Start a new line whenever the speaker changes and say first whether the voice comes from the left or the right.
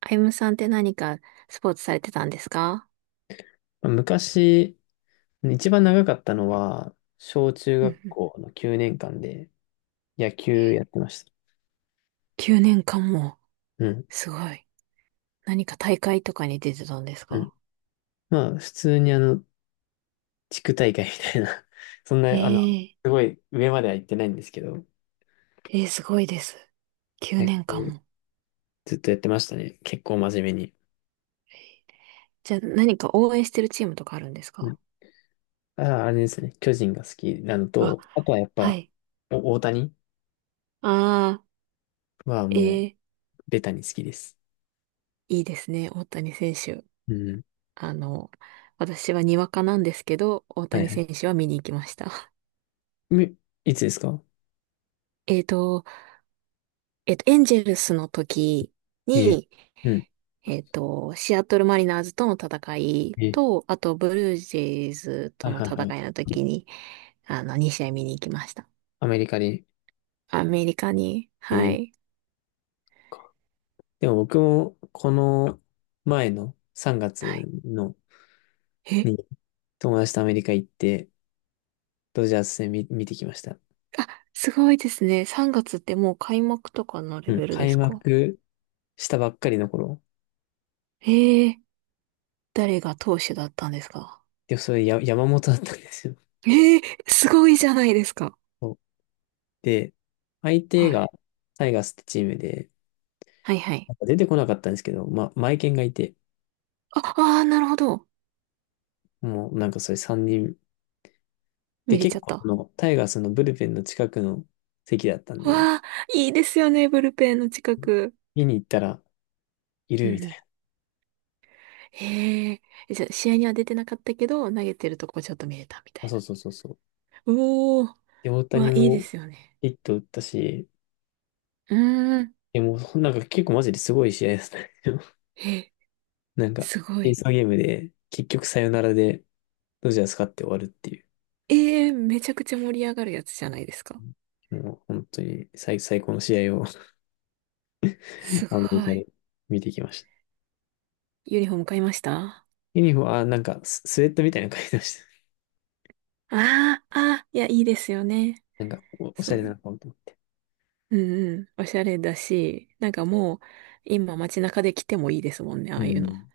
right: あゆむさんって何かスポーツされてたんですか。
left: 昔、一番長かったのは、小中
right: うん
left: 学
right: うん。
left: 校の9年間で野球やってました。
right: 9年間も。
left: うん。
right: すごい。何か大会とかに出てたんです
left: うん。
right: か。
left: まあ、普通に地区大会みたいな そん
right: え
left: な、す
right: え
left: ごい上までは行ってないんですけど、
right: ええすごいです。9
left: 野球
right: 年間も。
left: ずっとやってましたね。結構真面目に。
right: じゃあ何か応援してるチームとかあるんです
left: う
right: か。
left: ん。あ、あれですね。巨人が好きなの
right: あ、
left: と、あとはやっ
right: は
left: ぱ、
right: い。
left: 大谷
right: ああ、
left: は
right: え
left: もう、
right: え
left: ベタに好きです。
right: いいですね。大谷選手。
left: うん。
right: あの、私はにわかなんですけど、大
left: はい
right: 谷
left: はい。
right: 選手は見に行きました。
left: みいつですか？
right: えっと、エンジェルスの時
left: ええ。
right: に、
left: うん。
right: シアトルマリナーズとの戦い
left: ええ。
right: と、あとブルージェイズ
left: は
right: と
left: い
right: の
left: はいはい。
right: 戦いの時に、2試合見に行きました。
left: アメリカで。
right: アメリカに、は
left: ええ。
right: い。
left: でも僕も、この前の3
right: は
left: 月
right: い。
left: の
right: え、
left: に友達とアメリカ行って、ドジャース戦見てきました。
right: あ、すごいですね。3月ってもう開幕とかのレ
left: うん。
right: ベルで
left: 開
right: すか。
left: 幕したばっかりの頃。
right: ええ。誰が投手だったんですか。
left: で、それや山本だったんですよ。
right: ええすごいじゃないですか。
left: そう。で、相手
right: は
left: が
right: い。
left: タイガースってチームで、
right: はいは
left: な
right: い。
left: んか出てこなかったんですけど、まあ、マイケンがいて、
right: あ、ああ、なるほど。
left: もうなんかそれ3人。
right: 見
left: で、
right: れち
left: 結
right: ゃっ
left: 構そ
right: た。
left: のタイガースのブルペンの近くの席だったんで、
right: わあ、いいですよね、ブルペンの近く。
left: 見に行ったらい
right: うん
left: る
right: う
left: みた
right: ん。
left: い
right: へえ。え、じゃあ、試合には出てなかったけど、投げてるとこちょっと見えたみた
left: な。あ、
right: い
left: そう
right: な。
left: そうそうそう。
right: おー。
left: で、大
right: わ、
left: 谷
right: いいで
left: も
right: すよね。
left: ヒット打ったし、
right: うーん。
left: いやもうなんか結構マジですごい試合ですね。
right: え、
left: なんか、
right: すご
left: エーソ
right: い。
left: ーゲームで結局サヨナラでドジャース勝って終わるっていう、
right: ええ、めちゃくちゃ盛り上がるやつじゃないですか。
left: もう本当に最高の試合を
right: す
left: アメリカ
right: ごい。
left: で見てきました。
right: ユニフォーム買いましたあ。
left: ユニフォーム、あ、なんかスウェットみたいなの書いてまし
right: あ、あー、いや、いいですよね。
left: た。なんかおしゃ
right: そ
left: れな
right: の、
left: のかもと思っ
right: うんうん。おしゃれだし、なんかもう、今街中で着てもいいですもんね、あ
left: て。う
right: あいうの。
left: ん。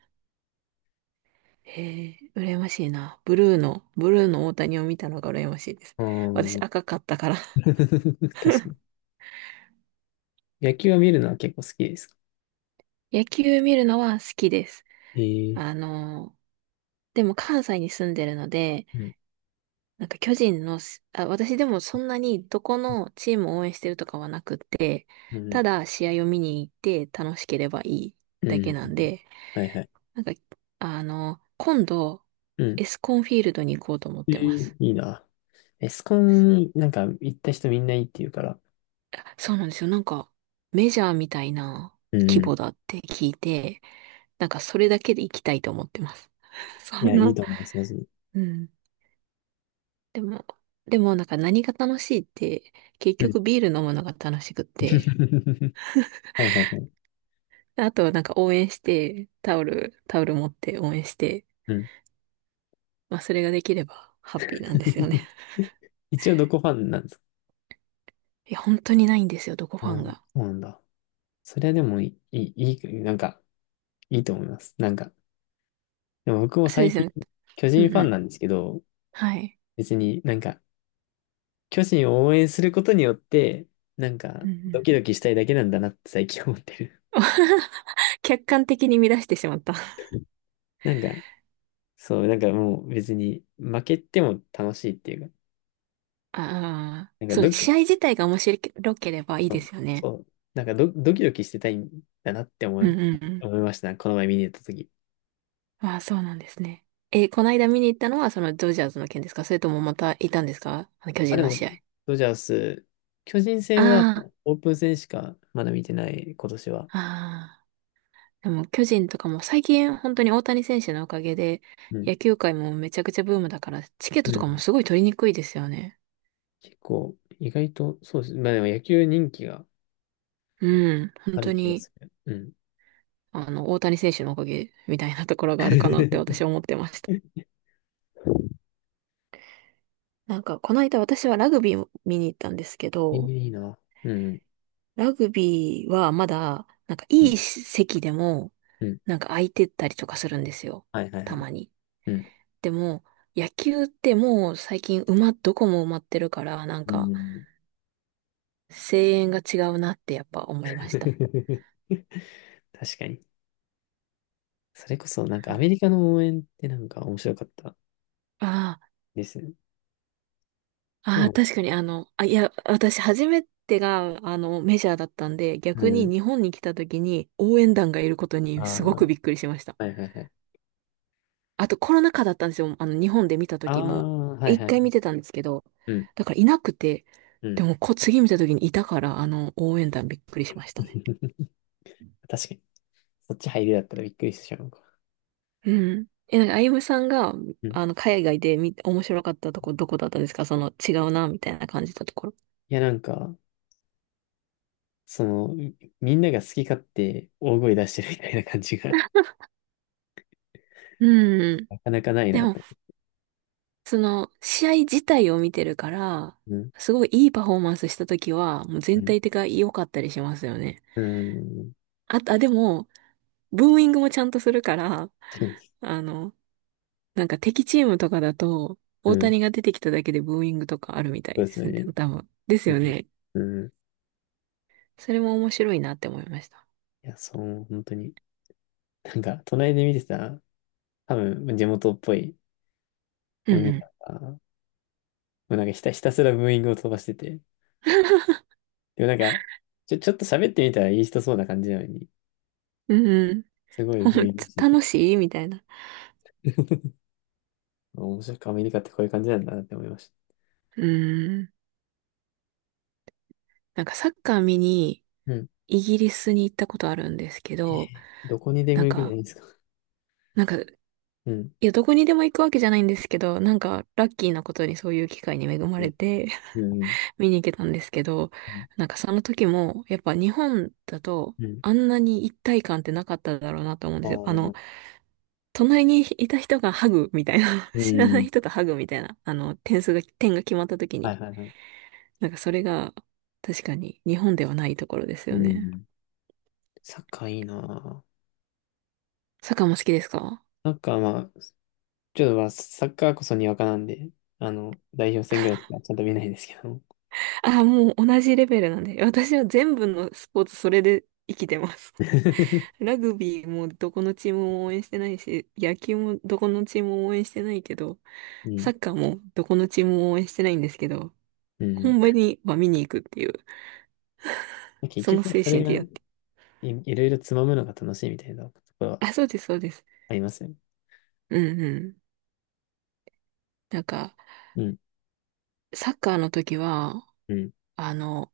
right: へえ、羨ましいな。ブルーの大谷を見たのが羨ましいです。
left: あ
right: 私
left: ー。
right: 赤かったから。
left: 確かに。野球は見るのは結構好きですか？
right: 野球見るのは好きです。
left: え
right: あ
left: え。
right: の、でも関西に住んでるので、
left: うん。
right: なんか巨人のし、あ、私でもそんなにどこのチームを応援してるとかはなくって、
left: うん。
right: ただ試合を見に行って楽しければいい
left: う
right: だけ
left: ん。
right: なんで、
left: はいはい。
right: なんか、今度、
left: うん。
right: エスコンフィールドに行こうと思っ
left: え
right: て
left: え、
right: ます。
left: いいな。エスコン、なんか行った人みんないいって言うから。
right: あ、そうなんですよ。なんか、メジャーみたいな
left: うん
right: 規模
left: う
right: だって聞いて、なんかそれだけで行きたいと思ってます。そ
left: ん。い
right: ん
left: や、いい
right: な、
left: と思います、まず。
right: うん。でも、でもなんか何が楽しいって、結
left: うん。
right: 局ビール飲むのが楽しくって、
left: はいはいはい。
right: あとはなんか応援して、タオル持って応援して、
left: うん。
right: まあそれができればハッピーなんですよね。
left: 一応どこファンなんですか？
right: いや、本当にないんですよ、どこ
left: あ、
right: ファン
left: そ
right: が。
left: うなんだ。それはでもいい、いい、いいなんか、いいと思います。なんか、でも僕も
right: そうで
left: 最
right: す
left: 近、
right: よね。
left: 巨人
right: うん
left: フ
right: う
left: ァン
right: ん。
left: なんですけど、
right: はい。
left: 別になんか、巨人を応援することによって、なん
right: う
left: か、
right: んう
left: ド
right: ん。
left: キドキしたいだけなんだなって最近思ってる。
right: 客観的に乱してしまった。
left: なんか、そう、なんかもう別に、負けても楽しいっていうか、
right: ああ、
left: なんか
right: そう、
left: ドキ、
right: 試合自体が面白ければいい
left: そ
right: で
left: う
right: すよね。
left: そう。なんかドキドキしてたいんだなって思
right: うん
left: う、
right: うんうん。
left: 思いました。この前見に行った時。
right: ああ、そうなんですね。え、この間見に行ったのはそのドジャースの件ですか。それともまたいたんですか、あの巨
left: あ、
right: 人
left: で
right: の
left: も、
right: 試合。
left: ドジャース、巨人戦は
right: あ
left: オープン戦しかまだ見てない、今年は。
right: あ、ああ。でも巨人とかも最近本当に大谷選手のおかげで
left: うん。
right: 野球界もめちゃくちゃブームだからチケッ
left: う
right: トとかも
left: ん。
right: すごい取りにくいですよね。
left: 結構、意外と、そうです。まあでも野球人気が
right: うん。本
left: あ
right: 当
left: る気が
right: に
left: する。うん。
right: あの大谷選手のおかげみたいなところがあるかなって私 は思ってました。なんかこの間私はラグビーを見に行ったんですけ
left: えー、
right: ど、
left: いいな。うん。
right: ラグビーはまだなんか
left: う
right: い
left: ん。
right: い席でも
left: うん。
right: なんか空いてったりとかするんですよ。
left: はいはいは
right: た
left: い。
right: まに。
left: うん。
right: でも、野球ってもう最近どこも埋まってるから、なん
left: う
right: か
left: ん。
right: 声援が違うなってやっぱ思いました。
left: 確かに。それこそ、なんかアメリカの応援ってなんか面白かった
right: あ
left: ですね。
right: あ、あ
left: ど
right: あ、
left: う
right: 確かにあ、いや、私初めてがあのメジャーだったんで、
left: う
right: 逆に
left: ん。
right: 日本に来た時に応援団がいることに
left: あ
right: すご
left: あ、
right: くびっくりしました。
left: はいはいはい。
right: あとコロナ禍だったんですよ。日本で見た
left: ああ、
right: 時も。
left: はい
right: 一
left: はいは
right: 回見
left: い。
right: てたんですけど、
left: うん、
right: だからいなくて、
left: う
right: で
left: ん。
right: も次見た時にいたから、応援団びっくりしましたね。
left: 確かに。そっち入りだったらびっくりしてしまうか。
right: うん。え、なんか、あゆむさんが、
left: うん。い
right: 海外で面白かったとこ、どこだったですか。その、違うな、みたいな感じたところ。
left: や、なんか、その、みんなが好き勝手大声出してるみたいな感じが
right: う ん。
left: なかなかない
right: で
left: な
right: も、
left: と。
right: 試合自体を見てるから、
left: うん、
right: すごいいいパフォーマンスした時は、もう
left: う
right: 全
left: ん、
right: 体的が良かったりしますよね。
left: うん、
right: あ、あ、でも、ブーイングもちゃんとするから、あの、なんか敵チームとかだと、
left: う
right: 大
left: ん、
right: 谷が出てきただけでブーイングとかあるみた
left: そ
right: い
left: うで
right: で
left: す
right: すね。
left: ね。
right: 多分。です
left: う
right: よね。
left: ん、うん。
right: それも面白いなって思いました。
left: いや、そう、本当に。なんか、隣で見てた、多分、地元っぽい
right: う
left: お
right: ん
left: 兄
right: う
left: さんが、もうなんかひたすらブーイングを飛ばしてて、でもなんか、ちょっと喋ってみたらいい人そうな感じなのに、
right: ん。うんうん。
left: すご い
right: ほん
left: VC。
right: 楽しいみたいな。
left: 面白く、アメリカってこういう感じなんだなって思いました。
right: うん。なんかサッカー見に
left: うん。
right: イギリスに行ったことあるんですけ
left: えー、
right: ど、
left: どこにで
right: な
left: も
right: ん
left: 行くじゃな
right: か、
left: いですか。
right: なんか、
left: うん。
right: いや、どこにでも行くわけじゃないんですけど、なんか、ラッキーなことにそういう機会に恵ま
left: え、
right: れて、
left: うん。
right: 見に行けたんですけど、
left: うん。
right: なんかその時も、やっぱ日本だと、
left: うん。
right: あんなに一体感ってなかっただろうなと思うんで
left: あ
right: すよ。
left: ー。
right: 隣にいた人がハグみたいな、
left: う
right: 知らな
left: ん。
right: い人とハグみたいな、点が決まった時
left: は
right: に、
left: いはいはい。
right: なんかそれが、確かに日本ではないところです
left: う
right: よね。
left: ん。サッカーいいなぁ。
right: サッカーも好きですか。
left: サッカーまあ、ちょっとまあ、サッカーこそにわかなんで、あの、代表戦ぐらいしかちゃんと見ないですけど。
right: ああ、もう同じレベルなんで、私は全部のスポーツそれで生きてます。ラグビーもどこのチームも応援してないし、野球もどこのチームも応援してないけど、
left: うん。
right: サッカーもどこのチームも応援してないんですけど、
left: うん。
right: 本場には見に行くっていう、
left: 結
right: その
left: 局、
right: 精
left: それ
right: 神
left: が
right: でやっ
left: い、
right: て。
left: いろいろつまむのが楽しいみたいなところは
right: あ、そうです、そうです。
left: ありますよね。
right: うんうん。なんか、
left: うん。
right: サッカーの時は、
left: うん。
right: あの、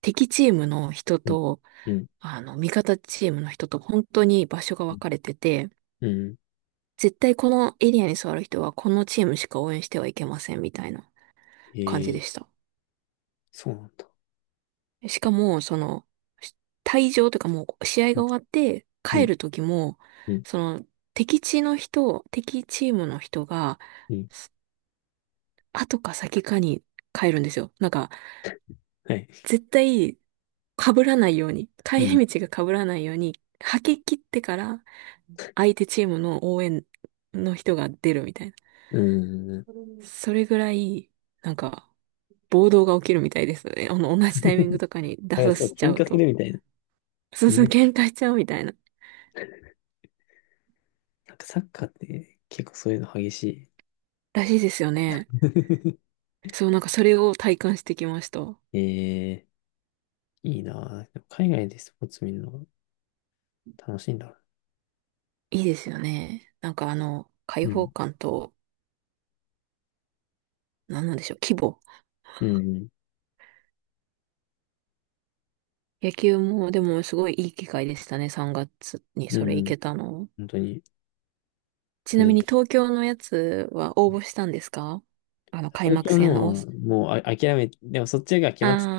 right: 敵チームの人
left: うん。
right: と、
left: うん。
right: 味方チームの人と本当に場所が
left: う
right: 分
left: ん。
right: かれてて、
left: うん。
right: 絶対このエリアに座る人はこのチームしか応援してはいけませんみたいな感じで
left: え
right: し
left: ー、
right: た。
left: そうなんだ。
right: しかも、し退場というかもう試合
left: う
right: が
left: ん、
right: 終わって帰る時も、
left: うん、
right: その、敵チームの人が、
left: うん。
right: 後か先かに帰るんですよ。なんか、
left: はい。
right: 絶対被らないように、帰
left: うん。
right: り道が被らないように、吐き切ってから相手チームの応援の人が出るみたいな。うん。
left: うん。
right: それぐらい、なんか、暴動が起きるみたいですね。同じタイミング とかに出
left: あれ、
right: さ
left: そ
right: せ
left: う、
right: ちゃ
left: 喧
right: う
left: 嘩す
right: と。
left: るみたいな。
right: そうそう、
left: 今、
right: 喧嘩しちゃうみたいな。
left: なんかサッカーって結構そういうの激しい。
right: らしいですよね。そう、なんかそれを体感してきました。
left: えー、いいなぁ。でも海外でスポーツ見るのが楽しいんだ。
right: いいですよね。開
left: う
right: 放
left: ん。
right: 感と、なんなんでしょう、規模。
left: うん。
right: 野球も、でもすごいいい機会でしたね、3月に
left: う
right: それ
left: ん。う
right: 行
left: ん、
right: けたの。
left: 本当に。
right: ち
left: 初
right: な
left: め
right: みに
left: て
right: 東京のやつは応募したんですか。開
left: 東
right: 幕
left: 京
right: 戦の大
left: のは
right: 阪、
left: もうあ諦め、でもそっちが決
right: あ
left: まってた、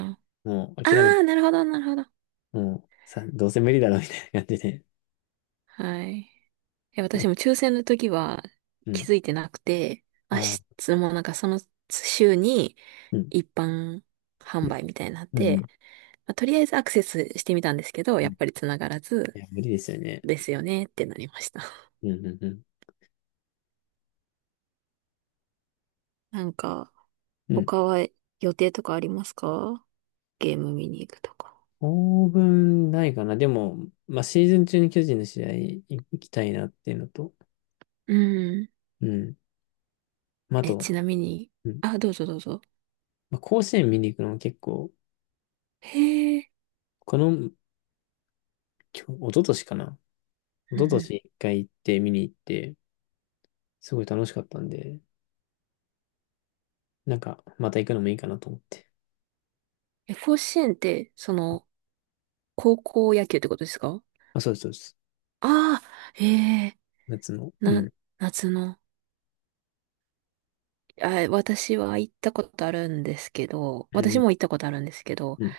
left: もう
right: あ、あ
left: 諦め、
right: あ、なるほど、なるほど。
left: もうさ、どうせ無理だろうみたいな感じで。
right: はい。いや、私も抽選の時は
left: う
right: 気
left: ん。
right: づいてなくて、明
left: ああ、
right: 日もうなんかその週に
left: うん。
right: 一般販売みたいになっ
left: う
right: て、
left: ん。
right: まあとりあえずアクセスしてみたんですけど、
left: う
right: やっ
left: ん。
right: ぱり繋がらず、
left: いや、無理ですよね。
right: ですよねってなりました。
left: うん。うん。うん。
right: なんか、
left: うん、
right: 他は予定とかありますか。ゲーム見に行くとか。
left: 当分ないかな。でも、まあ、シーズン中に巨人の試合行きたいなっていうのと、
right: うん。
left: うん。まあ、あ
right: え、
left: と、
right: ちなみに、
left: うん。
right: あ、どうぞどうぞ。
left: まあ、甲子園見に行くのも結構、
right: へえ。
left: この、一昨年かな。一
right: うん
left: 昨年
right: う
left: 一回行って見に行って、すごい楽しかったんで、なんか、また行くのもいいかなと思って。
right: ん。え、甲子園って、その、高校野球ってことですか。
left: あ、そうです、そうです。
right: ああー、ええ、
left: 夏の。う
right: な、
left: ん。
right: 夏の。あ、私は行ったことあるんですけど、
left: う
right: 私
left: ん。
right: も行ったことあるんですけど、
left: うん。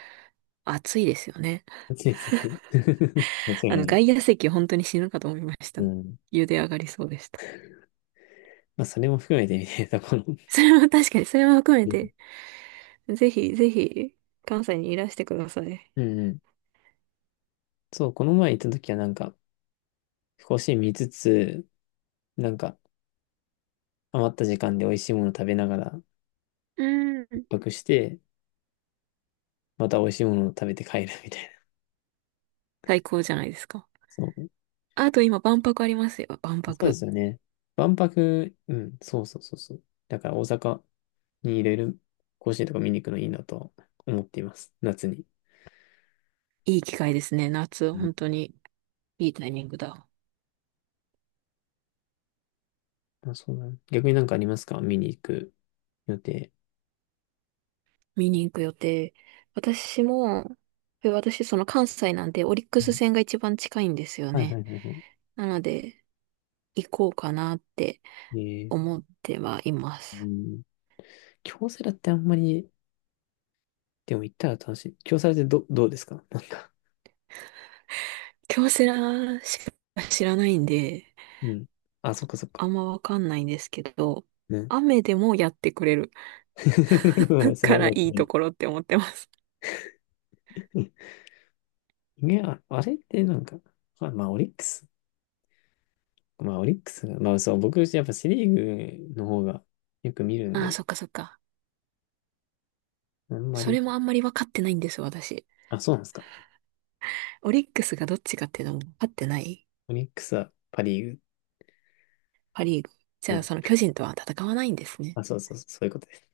right: 暑いですよね。
left: 暑いですね。間違いない。
right: 外野席本当に死ぬかと思いまし
left: う
right: た。
left: ん。
right: 茹で上がりそうでした。
left: まあ、それも含めてみたいなところ。
right: それも確かに、それも含め
left: うん。
right: て、ぜひぜひ、関西にいらしてください。
left: うんうん。そう、この前行った時はなんか、甲子園見つつ、なんか、余った時間で美味しいもの食べながら、万
right: うん。
left: 泊して、また美味しいものを食べて帰るみたいな。
right: 最高じゃないですか。
left: そう。
right: あと今、万博ありますよ。万
left: そうで
right: 博。
left: すよね。万博、うん、そうそうそうそう。だから大阪にいろいろ甲子園とか見に行くのいいなと思っています。夏に。
right: いい機会ですね。夏、
left: うん、
right: 本当にいいタイミングだ。
left: あ、そうだね。逆になんかありますか、見に行く予定？
right: 見に行く予定。私も、え私、その関西なんで、オリック
left: う
right: ス
left: ん。
right: 戦が一番近いんですよ
left: はいは
right: ね。
left: いはいは
right: なので、行こうかなって
left: い。えー、
right: 思ってはいま
left: う
right: す。
left: ん。京セラってあんまり、でも行ったら楽しい。京セラってどうですかなんか？
right: 京セラしか知らないんで、
left: うん。あ、そっかそっ
right: あ
left: か。
right: んまわかんないんですけど、
left: ね。
right: 雨でもやってくれる
left: それ
right: か
left: は
right: ら
left: まと
right: いい
left: め
right: と
left: る。
right: ころって思ってます。
left: いや、あれってなんか、まあ、まあオリックス。まあ、オリックスが、まあ、そう、僕、やっぱセリーグの方がよく見るん
right: ああ、
left: で、
right: そっかそっか。
left: あんま
right: そ
left: り、
right: れもあんまり分かってないんです、私。
left: あ、そうなんですか。
right: オリックスがどっちかっていうのも分かってない。
left: オリックスはパリー
right: パリーグ。じ
left: グ。う
right: ゃあ、
left: ん。
right: その巨人とは戦わないんですね。
left: あ、そうそうそう、そういうことです。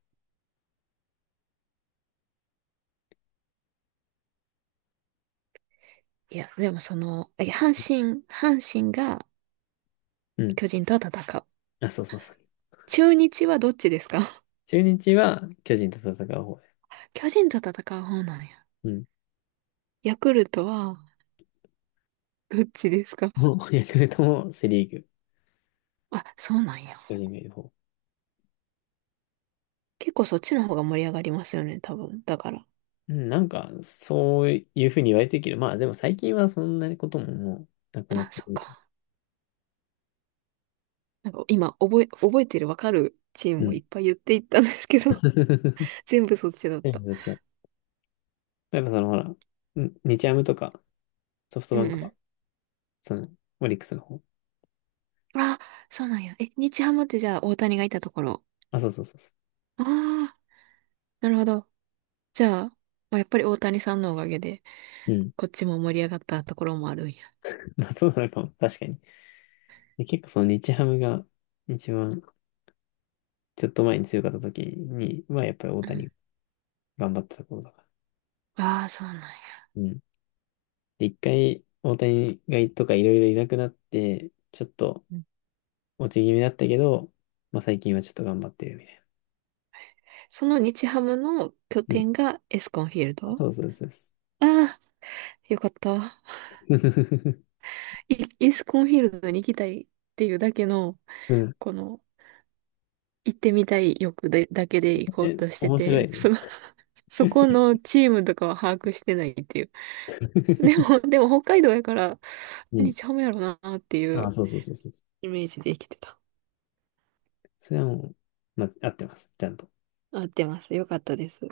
right: いや、でもその、え阪神、阪神が
left: うん。
right: 巨人とは戦う。
left: あ、そうそうそう。
right: 中日はどっちですか。
left: 中日は巨人と戦う方です。
right: 巨人と戦う方なんや。
left: うん。
right: ヤクルトはどっちですか。
left: もう、ヤクルトもセリーグ、
right: あ、そうなんや。
left: 巨人がいる方。
right: 結構そっちの方が盛り上がりますよね、多分。だから。
left: うん、なんか、そういうふうに言われてるけど、まあ、でも最近はそんなことももうなくなっ
right: あ、
left: て
right: そ
left: く
right: っ
left: る
right: か。
left: い。
right: なんか今、覚えてるわかるチー
left: う
right: ムを
left: ん。
right: いっぱい言っていったんですけど、全部そっちだった。
left: どっちや。やっぱその、ほら、うん、日ハムとか、ソフト
right: う
left: バ
right: んう
left: ンクは、
right: ん。
left: その、オリックスの方。
right: あ、そうなんや。え、日ハムってじゃあ大谷がいたところ。
left: あ、そうそうそうそ
right: ああ、なるほど。じゃあ、まあ、やっぱり大谷さんのおかげで、
left: う。うん。
right: こっちも盛り上がったところもあるんや。
left: まあ、そうなのかも。確かに。で、結構その日ハムが一番ちょっと前に強かった時には、やっぱり大
right: うん。
left: 谷頑張ってた頃だから。
right: ああ、そうなんや。
left: うん。で、一回大谷がいとかいろいろいなくなって、ちょっと
right: うん。
left: 落ち気味だったけど、まあ最近はちょっと頑張ってるみたい
right: その日ハムの拠
left: な。うん。
right: 点がエスコンフィール
left: あ、
right: ド。あ
left: そうそうそうそう。
right: あ、よかった。イイスコンフィールドに行きたいっていうだけの、
left: うん。
right: この、行ってみたい欲で、だけで行 こう
left: え、
right: として
left: 面白い
right: て、
left: ね。
right: その、そこのチームとかは把握してないっていう。でも、でも北海道やから、
left: う
right: 何
left: ん。
right: ちゃうやろなって い
left: あ、
right: う
left: そうそうそうそう。
right: イメージで生きてた。
left: それはもう、まあ、合ってます。ちゃんと。
right: 合ってます。よかったです。